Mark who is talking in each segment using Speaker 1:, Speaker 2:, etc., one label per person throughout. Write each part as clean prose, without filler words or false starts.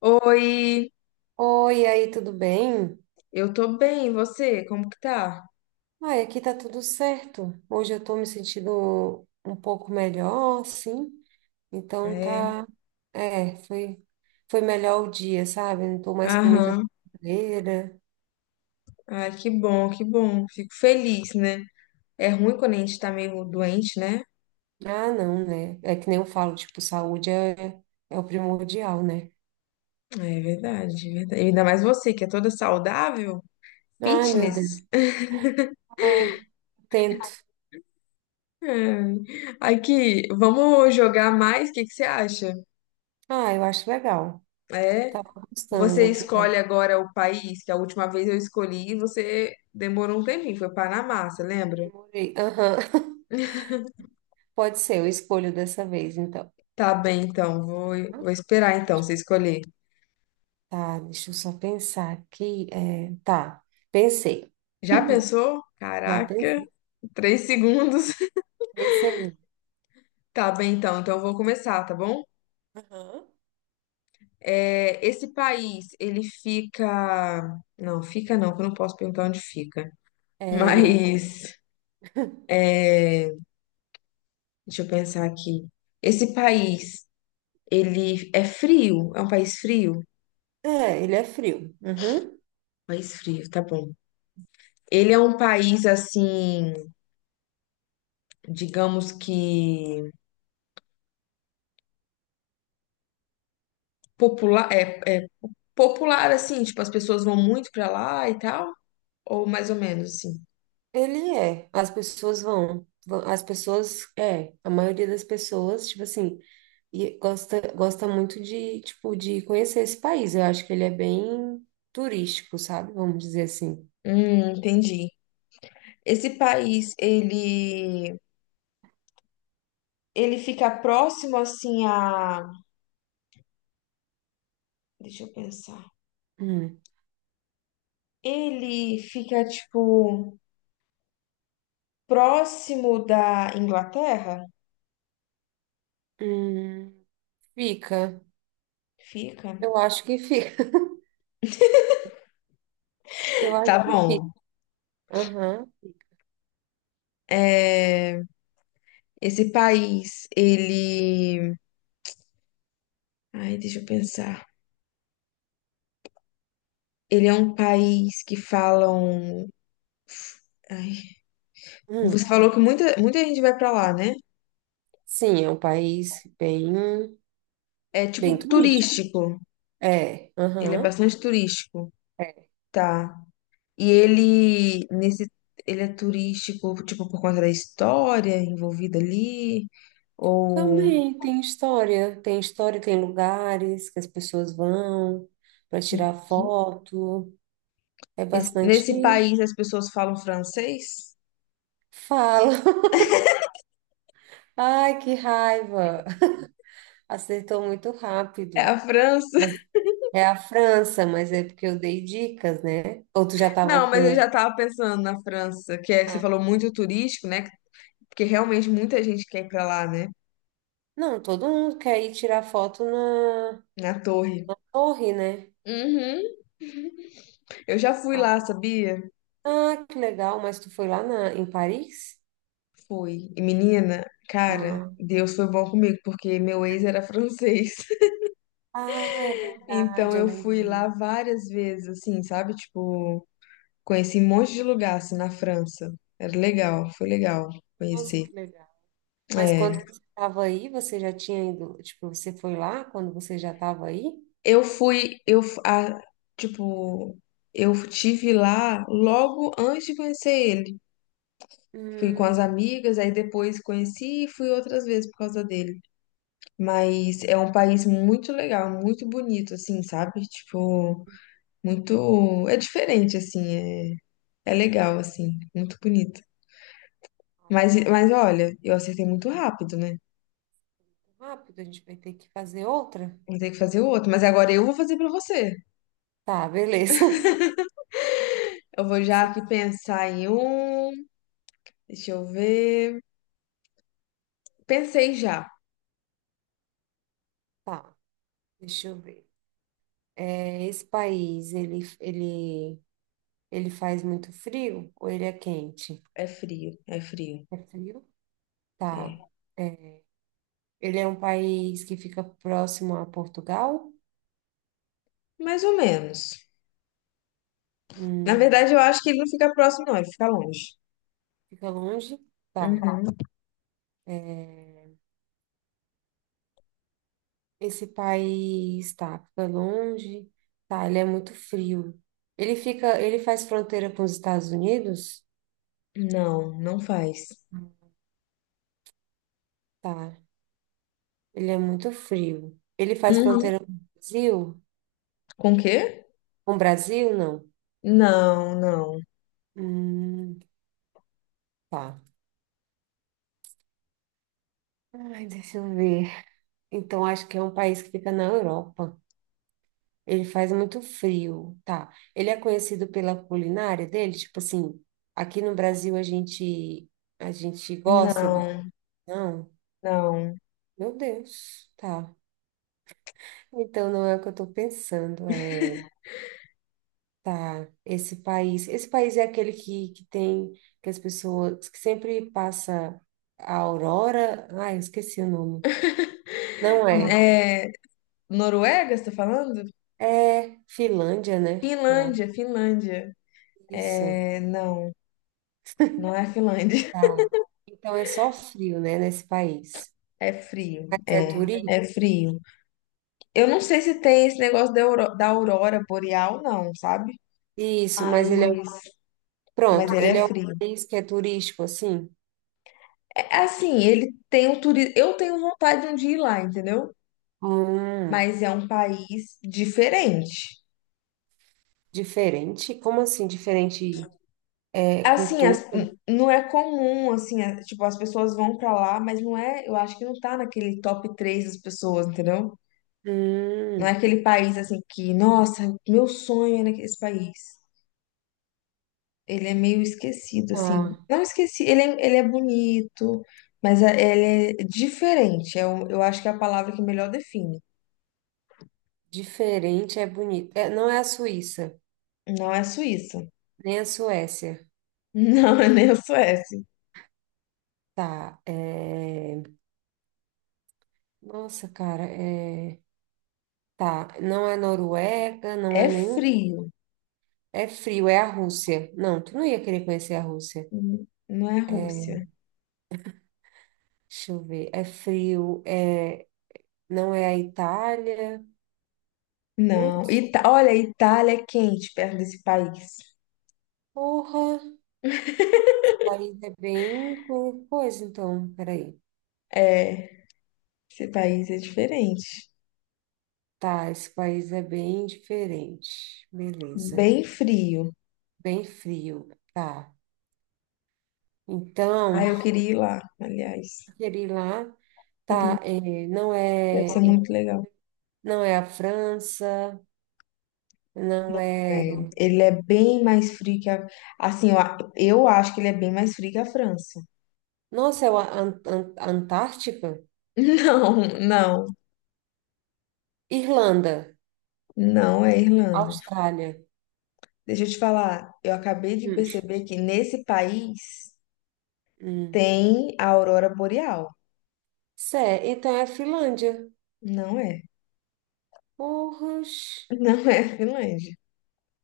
Speaker 1: Oi,
Speaker 2: Oi, e aí, tudo bem?
Speaker 1: eu tô bem, e você? Como que tá?
Speaker 2: Ai, aqui tá tudo certo. Hoje eu tô me sentindo um pouco melhor, sim.
Speaker 1: Ah,
Speaker 2: Então
Speaker 1: É,
Speaker 2: tá, é, foi melhor o dia, sabe? Não tô mais com muita fome.
Speaker 1: aham. Ai, que bom, que bom. Fico feliz, né? É ruim quando a gente tá meio doente, né?
Speaker 2: Ah, não, né? É que nem eu falo, tipo, saúde é, é o primordial, né?
Speaker 1: É verdade, é verdade. E ainda mais você, que é toda saudável,
Speaker 2: Ai, meu
Speaker 1: fitness.
Speaker 2: Deus. Ai, tento.
Speaker 1: Ai, aqui, vamos jogar mais? O que que você acha?
Speaker 2: Ah, eu acho legal.
Speaker 1: É,
Speaker 2: Tava gostando
Speaker 1: você
Speaker 2: aqui. É.
Speaker 1: escolhe agora o país, que a última vez eu escolhi e você demorou um tempinho, foi Panamá, você lembra?
Speaker 2: Demorei. Aham. Pode ser, eu escolho dessa vez, então.
Speaker 1: Tá bem, então, vou esperar então você escolher.
Speaker 2: Tá, deixa eu só pensar aqui. É, tá, pensei.
Speaker 1: Já pensou?
Speaker 2: Já
Speaker 1: Caraca,
Speaker 2: pensei.
Speaker 1: três segundos.
Speaker 2: Três segundos.
Speaker 1: Tá bem, então. Então eu vou começar, tá bom?
Speaker 2: Aham.
Speaker 1: É, esse país, ele fica. Não, fica não, que eu não posso perguntar onde fica.
Speaker 2: É, não pode.
Speaker 1: Mas, deixa eu pensar aqui. Esse país, ele é frio? É um país frio?
Speaker 2: É, ele é frio. Uhum.
Speaker 1: País frio, tá bom. Ele é um país, assim, digamos que popular, é popular, assim, tipo, as pessoas vão muito pra lá e tal? Ou mais ou menos, assim?
Speaker 2: Ele é. As pessoas, é. A maioria das pessoas, tipo assim, e gosta muito de, tipo, de conhecer esse país. Eu acho que ele é bem turístico, sabe? Vamos dizer assim.
Speaker 1: Entendi. Esse país, ele fica próximo assim a, deixa eu pensar.
Speaker 2: Hum.
Speaker 1: Ele fica tipo próximo da Inglaterra?
Speaker 2: Hum, fica.
Speaker 1: Fica.
Speaker 2: Eu acho que fica. Eu acho
Speaker 1: Tá
Speaker 2: que fica.
Speaker 1: bom.
Speaker 2: Aham.
Speaker 1: É, esse país, ele, ai, deixa eu pensar. Ele é um país que falam, ai, você
Speaker 2: Hum.
Speaker 1: falou que muita gente vai pra lá, né?
Speaker 2: Sim, é um país bem,
Speaker 1: É tipo
Speaker 2: bem turístico.
Speaker 1: turístico.
Speaker 2: É,
Speaker 1: Ele é
Speaker 2: aham.
Speaker 1: bastante turístico.
Speaker 2: É.
Speaker 1: Tá. E ele, nesse, ele é turístico, tipo, por conta da história envolvida ali, ou...
Speaker 2: Também tem história, tem história, tem lugares que as pessoas vão para tirar foto. É bastante
Speaker 1: Nesse país as pessoas falam francês?
Speaker 2: fala. Ai, que raiva! Acertou muito
Speaker 1: É
Speaker 2: rápido.
Speaker 1: a França?
Speaker 2: Mas é a França, mas é porque eu dei dicas, né? Ou tu já
Speaker 1: Não,
Speaker 2: tava
Speaker 1: mas eu já
Speaker 2: com.
Speaker 1: tava pensando na França, que é, você
Speaker 2: Ah,
Speaker 1: falou muito turístico, né? Porque realmente muita gente quer ir pra lá, né?
Speaker 2: não, todo mundo quer ir tirar foto na
Speaker 1: Na torre.
Speaker 2: torre, né?
Speaker 1: Uhum. Eu já fui lá, sabia?
Speaker 2: Ah, que legal, mas tu foi lá na, em Paris?
Speaker 1: Fui. E menina, cara,
Speaker 2: Ah,
Speaker 1: Deus foi bom comigo, porque meu ex era francês.
Speaker 2: ah, é
Speaker 1: Então
Speaker 2: verdade, eu
Speaker 1: eu fui lá
Speaker 2: lembrei.
Speaker 1: várias vezes, assim, sabe? Tipo, conheci um monte de lugar, assim, na França. Era legal, foi legal
Speaker 2: Nossa,
Speaker 1: conhecer.
Speaker 2: que legal. Mas
Speaker 1: É.
Speaker 2: quando você estava aí, você já tinha ido, tipo, você foi lá quando você já estava aí?
Speaker 1: Eu fui, eu, f- a, tipo, Eu tive lá logo antes de conhecer ele. Fui com as
Speaker 2: Hum,
Speaker 1: amigas, aí depois conheci e fui outras vezes por causa dele. Mas é um país muito legal, muito bonito, assim, sabe? Tipo, muito. É diferente, assim, é legal, assim, muito bonito. Mas, olha, eu acertei muito rápido, né?
Speaker 2: rápido, a gente vai ter que fazer outra?
Speaker 1: Vou ter que fazer o outro. Mas agora eu vou fazer pra você.
Speaker 2: Tá, beleza.
Speaker 1: Eu vou já aqui
Speaker 2: Certo,
Speaker 1: pensar em um. Deixa eu ver. Pensei já.
Speaker 2: tá, deixa eu ver. É, esse país, ele faz muito frio ou ele é quente?
Speaker 1: É frio.
Speaker 2: É frio? Tá.
Speaker 1: É.
Speaker 2: É, ele é um país que fica próximo a Portugal?
Speaker 1: Mais ou menos. Na verdade,
Speaker 2: Hum,
Speaker 1: eu acho que ele não fica próximo, não. Ele fica longe.
Speaker 2: fica longe? Tá.
Speaker 1: Uhum.
Speaker 2: Esse país tá fica longe, tá, ele é muito frio. Ele fica, ele faz fronteira com os Estados Unidos?
Speaker 1: Não, não faz.
Speaker 2: Tá, ele é muito frio. Ele faz
Speaker 1: Uhum.
Speaker 2: fronteira com o Brasil?
Speaker 1: Com o quê?
Speaker 2: Com o Brasil, não.
Speaker 1: Não, não.
Speaker 2: Hum, tá. Ai, deixa eu ver. Então, acho que é um país que fica na Europa. Ele faz muito frio, tá? Ele é conhecido pela culinária dele, tipo assim, aqui no Brasil a gente gosta de...
Speaker 1: Não,
Speaker 2: Não,
Speaker 1: não.
Speaker 2: meu Deus, tá. Então, não é o que eu estou pensando, é, tá, esse país é aquele que tem, que as pessoas, que sempre passa a aurora, ai, eu esqueci o nome, não é,
Speaker 1: É. Noruega, você tá falando?
Speaker 2: é Finlândia, né? Eu
Speaker 1: Finlândia, Finlândia.
Speaker 2: isso,
Speaker 1: É. Não, não é a Finlândia.
Speaker 2: tá, então é só frio, né, nesse país, mas é turístico?
Speaker 1: É frio. Eu não sei se tem esse negócio da da aurora boreal, não, sabe?
Speaker 2: Isso, mas
Speaker 1: Mas,
Speaker 2: ele é, pronto,
Speaker 1: ele é
Speaker 2: ele é um
Speaker 1: frio.
Speaker 2: país que é turístico, assim,
Speaker 1: É assim, ele tem o turismo. Eu tenho vontade de um dia ir lá, entendeu?
Speaker 2: hum,
Speaker 1: Mas é um país diferente.
Speaker 2: diferente, como assim, diferente, é,
Speaker 1: Assim,
Speaker 2: cultura?
Speaker 1: não é comum, assim, tipo, as pessoas vão pra lá, mas não é. Eu acho que não tá naquele top 3 das pessoas, entendeu? Não é
Speaker 2: Hum,
Speaker 1: aquele país assim que, nossa, meu sonho é nesse país. Ele é meio esquecido, assim.
Speaker 2: ah.
Speaker 1: Não esqueci, ele é bonito, mas ele é diferente. Eu acho que é a palavra que melhor define.
Speaker 2: Diferente é bonito. É, não é a Suíça,
Speaker 1: Não é Suíça.
Speaker 2: nem a Suécia.
Speaker 1: Não é nem a Suécia.
Speaker 2: Tá. É, nossa, cara. É, tá. Não é Noruega, não
Speaker 1: É
Speaker 2: é nenhum.
Speaker 1: frio.
Speaker 2: É frio, é a Rússia. Não, tu não ia querer conhecer a Rússia.
Speaker 1: Não é Rússia.
Speaker 2: Deixa eu ver. É frio, é... não é a Itália.
Speaker 1: Não.
Speaker 2: Putz,
Speaker 1: Ita Olha, a Itália é quente perto desse país.
Speaker 2: porra. Nossa, esse país é bem. Coisa, então, peraí.
Speaker 1: É, esse país é diferente.
Speaker 2: Tá, esse país é bem diferente. Beleza.
Speaker 1: Bem frio.
Speaker 2: Bem frio. Tá.
Speaker 1: Ah,
Speaker 2: Então.
Speaker 1: eu queria ir lá, aliás.
Speaker 2: Algeri lá
Speaker 1: Queria.
Speaker 2: tá, não
Speaker 1: Deve ser
Speaker 2: é,
Speaker 1: muito legal.
Speaker 2: não é a França, não
Speaker 1: É,
Speaker 2: é.
Speaker 1: ele é bem mais frio que a. Assim, eu acho que ele é bem mais frio que a França.
Speaker 2: Nossa, é a Antártica?
Speaker 1: Não, não,
Speaker 2: Irlanda,
Speaker 1: não é Irlanda.
Speaker 2: Austrália.
Speaker 1: Deixa eu te falar, eu acabei de
Speaker 2: Hum,
Speaker 1: perceber que nesse país
Speaker 2: hum.
Speaker 1: tem a aurora boreal.
Speaker 2: Cé, então é a Finlândia.
Speaker 1: Não é,
Speaker 2: Porras.
Speaker 1: não é a Finlândia.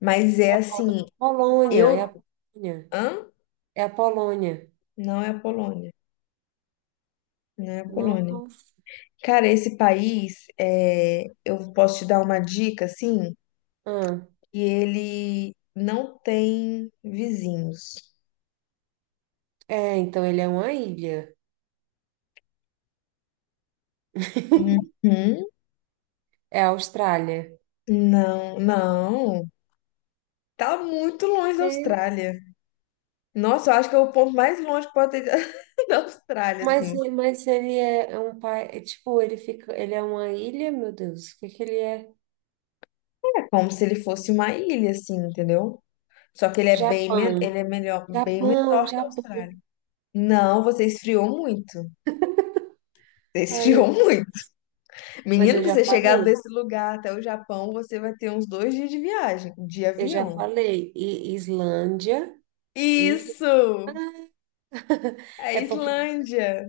Speaker 1: Mas é assim,
Speaker 2: Polônia, é a
Speaker 1: eu.
Speaker 2: Polônia.
Speaker 1: Hã?
Speaker 2: É a Polônia.
Speaker 1: Não é a Polônia. Não é a Polônia.
Speaker 2: Nossa.
Speaker 1: Cara, esse país, é, eu posso te dar uma dica, assim,
Speaker 2: Ah,
Speaker 1: que ele não tem vizinhos.
Speaker 2: é, então ele é uma ilha.
Speaker 1: Uhum.
Speaker 2: É a Austrália.
Speaker 1: Não, não. Tá muito longe da Austrália. Nossa, eu acho que é o ponto mais longe que pode ter da Austrália, assim.
Speaker 2: Mas ele é é um pai, é tipo, ele fica, ele é uma ilha, meu Deus, o que que ele é?
Speaker 1: É como se ele fosse uma ilha, assim, entendeu? Só que ele é bem,
Speaker 2: Japão,
Speaker 1: ele é melhor, bem
Speaker 2: Japão,
Speaker 1: menor que a
Speaker 2: Japão.
Speaker 1: Austrália. Não, você esfriou muito. Você
Speaker 2: Ai, eu-
Speaker 1: esfriou muito.
Speaker 2: mas
Speaker 1: Menino, pra você chegar desse lugar até o Japão, você vai ter uns dois dias de viagem, de
Speaker 2: eu já
Speaker 1: avião.
Speaker 2: falei, e Islândia e
Speaker 1: Isso! É a
Speaker 2: é porque
Speaker 1: Islândia.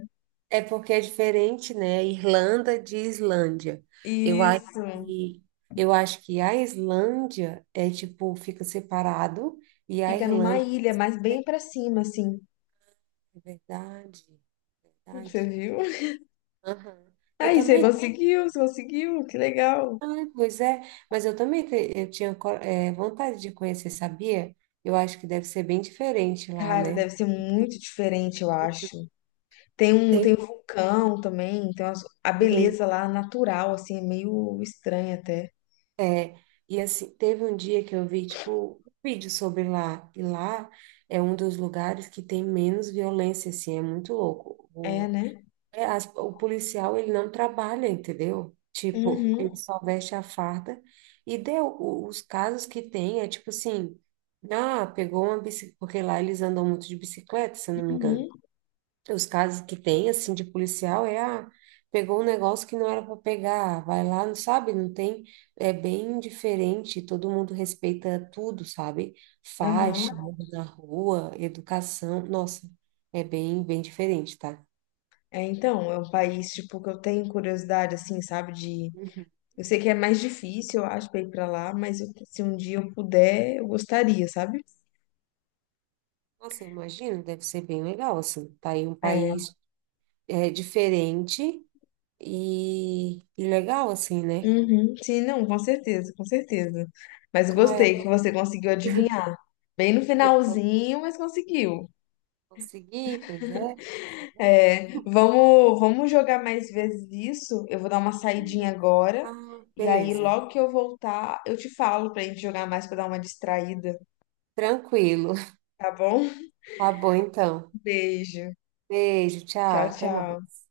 Speaker 2: é porque é diferente, né? Irlanda de Islândia. Eu acho
Speaker 1: Isso.
Speaker 2: que eu acho que a Islândia é tipo fica separado e a
Speaker 1: Fica numa
Speaker 2: Irlanda
Speaker 1: ilha, mas
Speaker 2: é
Speaker 1: bem pra cima, assim.
Speaker 2: verdade.
Speaker 1: Você
Speaker 2: Verdade.
Speaker 1: viu?
Speaker 2: Aham. Eu
Speaker 1: Aí
Speaker 2: também
Speaker 1: você conseguiu, que legal.
Speaker 2: ah, pois é, mas eu também eu tinha vontade de conhecer, sabia? Eu acho que deve ser bem diferente lá,
Speaker 1: Cara,
Speaker 2: né?
Speaker 1: deve ser muito diferente, eu acho. Tem
Speaker 2: Tem,
Speaker 1: um vulcão também, tem a
Speaker 2: tem.
Speaker 1: beleza lá natural, assim, é meio estranha até.
Speaker 2: E assim, teve um dia que eu vi, tipo, um vídeo sobre lá, e lá é um dos lugares que tem menos violência, assim, é muito louco.
Speaker 1: É, né?
Speaker 2: É, o policial, ele não trabalha, entendeu? Tipo, ele
Speaker 1: Uhum,
Speaker 2: só veste a farda e os casos que tem, é tipo assim, ah, pegou uma bicicleta, porque lá eles andam muito de bicicleta, se eu não me engano.
Speaker 1: uhum,
Speaker 2: Os casos que tem, assim, de policial é, ah, pegou um negócio que não era para pegar, vai lá, não sabe, não tem, é bem diferente, todo mundo respeita tudo, sabe? Faixa,
Speaker 1: aham.
Speaker 2: anda na rua, educação, nossa, é bem, bem diferente, tá?
Speaker 1: É, então, é um país, tipo, que eu tenho curiosidade, assim, sabe, de... Eu sei que é mais difícil, eu acho, pra ir pra lá, se um dia eu puder, eu gostaria, sabe?
Speaker 2: Nossa, eu imagino, deve ser bem legal, assim. Tá aí um
Speaker 1: É.
Speaker 2: país é, diferente e legal, assim, né?
Speaker 1: Uhum. Sim, não, com certeza, com certeza. Mas
Speaker 2: Ah,
Speaker 1: gostei que você conseguiu adivinhar. Bem no
Speaker 2: eu vou
Speaker 1: finalzinho, mas conseguiu.
Speaker 2: conseguir, pois é, você vai.
Speaker 1: É, vamos jogar mais vezes isso. Eu vou dar uma saidinha
Speaker 2: Hum.
Speaker 1: agora.
Speaker 2: Ah,
Speaker 1: E aí,
Speaker 2: beleza.
Speaker 1: logo que eu voltar, eu te falo pra gente jogar mais pra dar uma distraída,
Speaker 2: Tranquilo.
Speaker 1: tá bom?
Speaker 2: Tá bom, então.
Speaker 1: Beijo.
Speaker 2: Beijo,
Speaker 1: Tchau,
Speaker 2: tchau, até
Speaker 1: tchau.
Speaker 2: mais.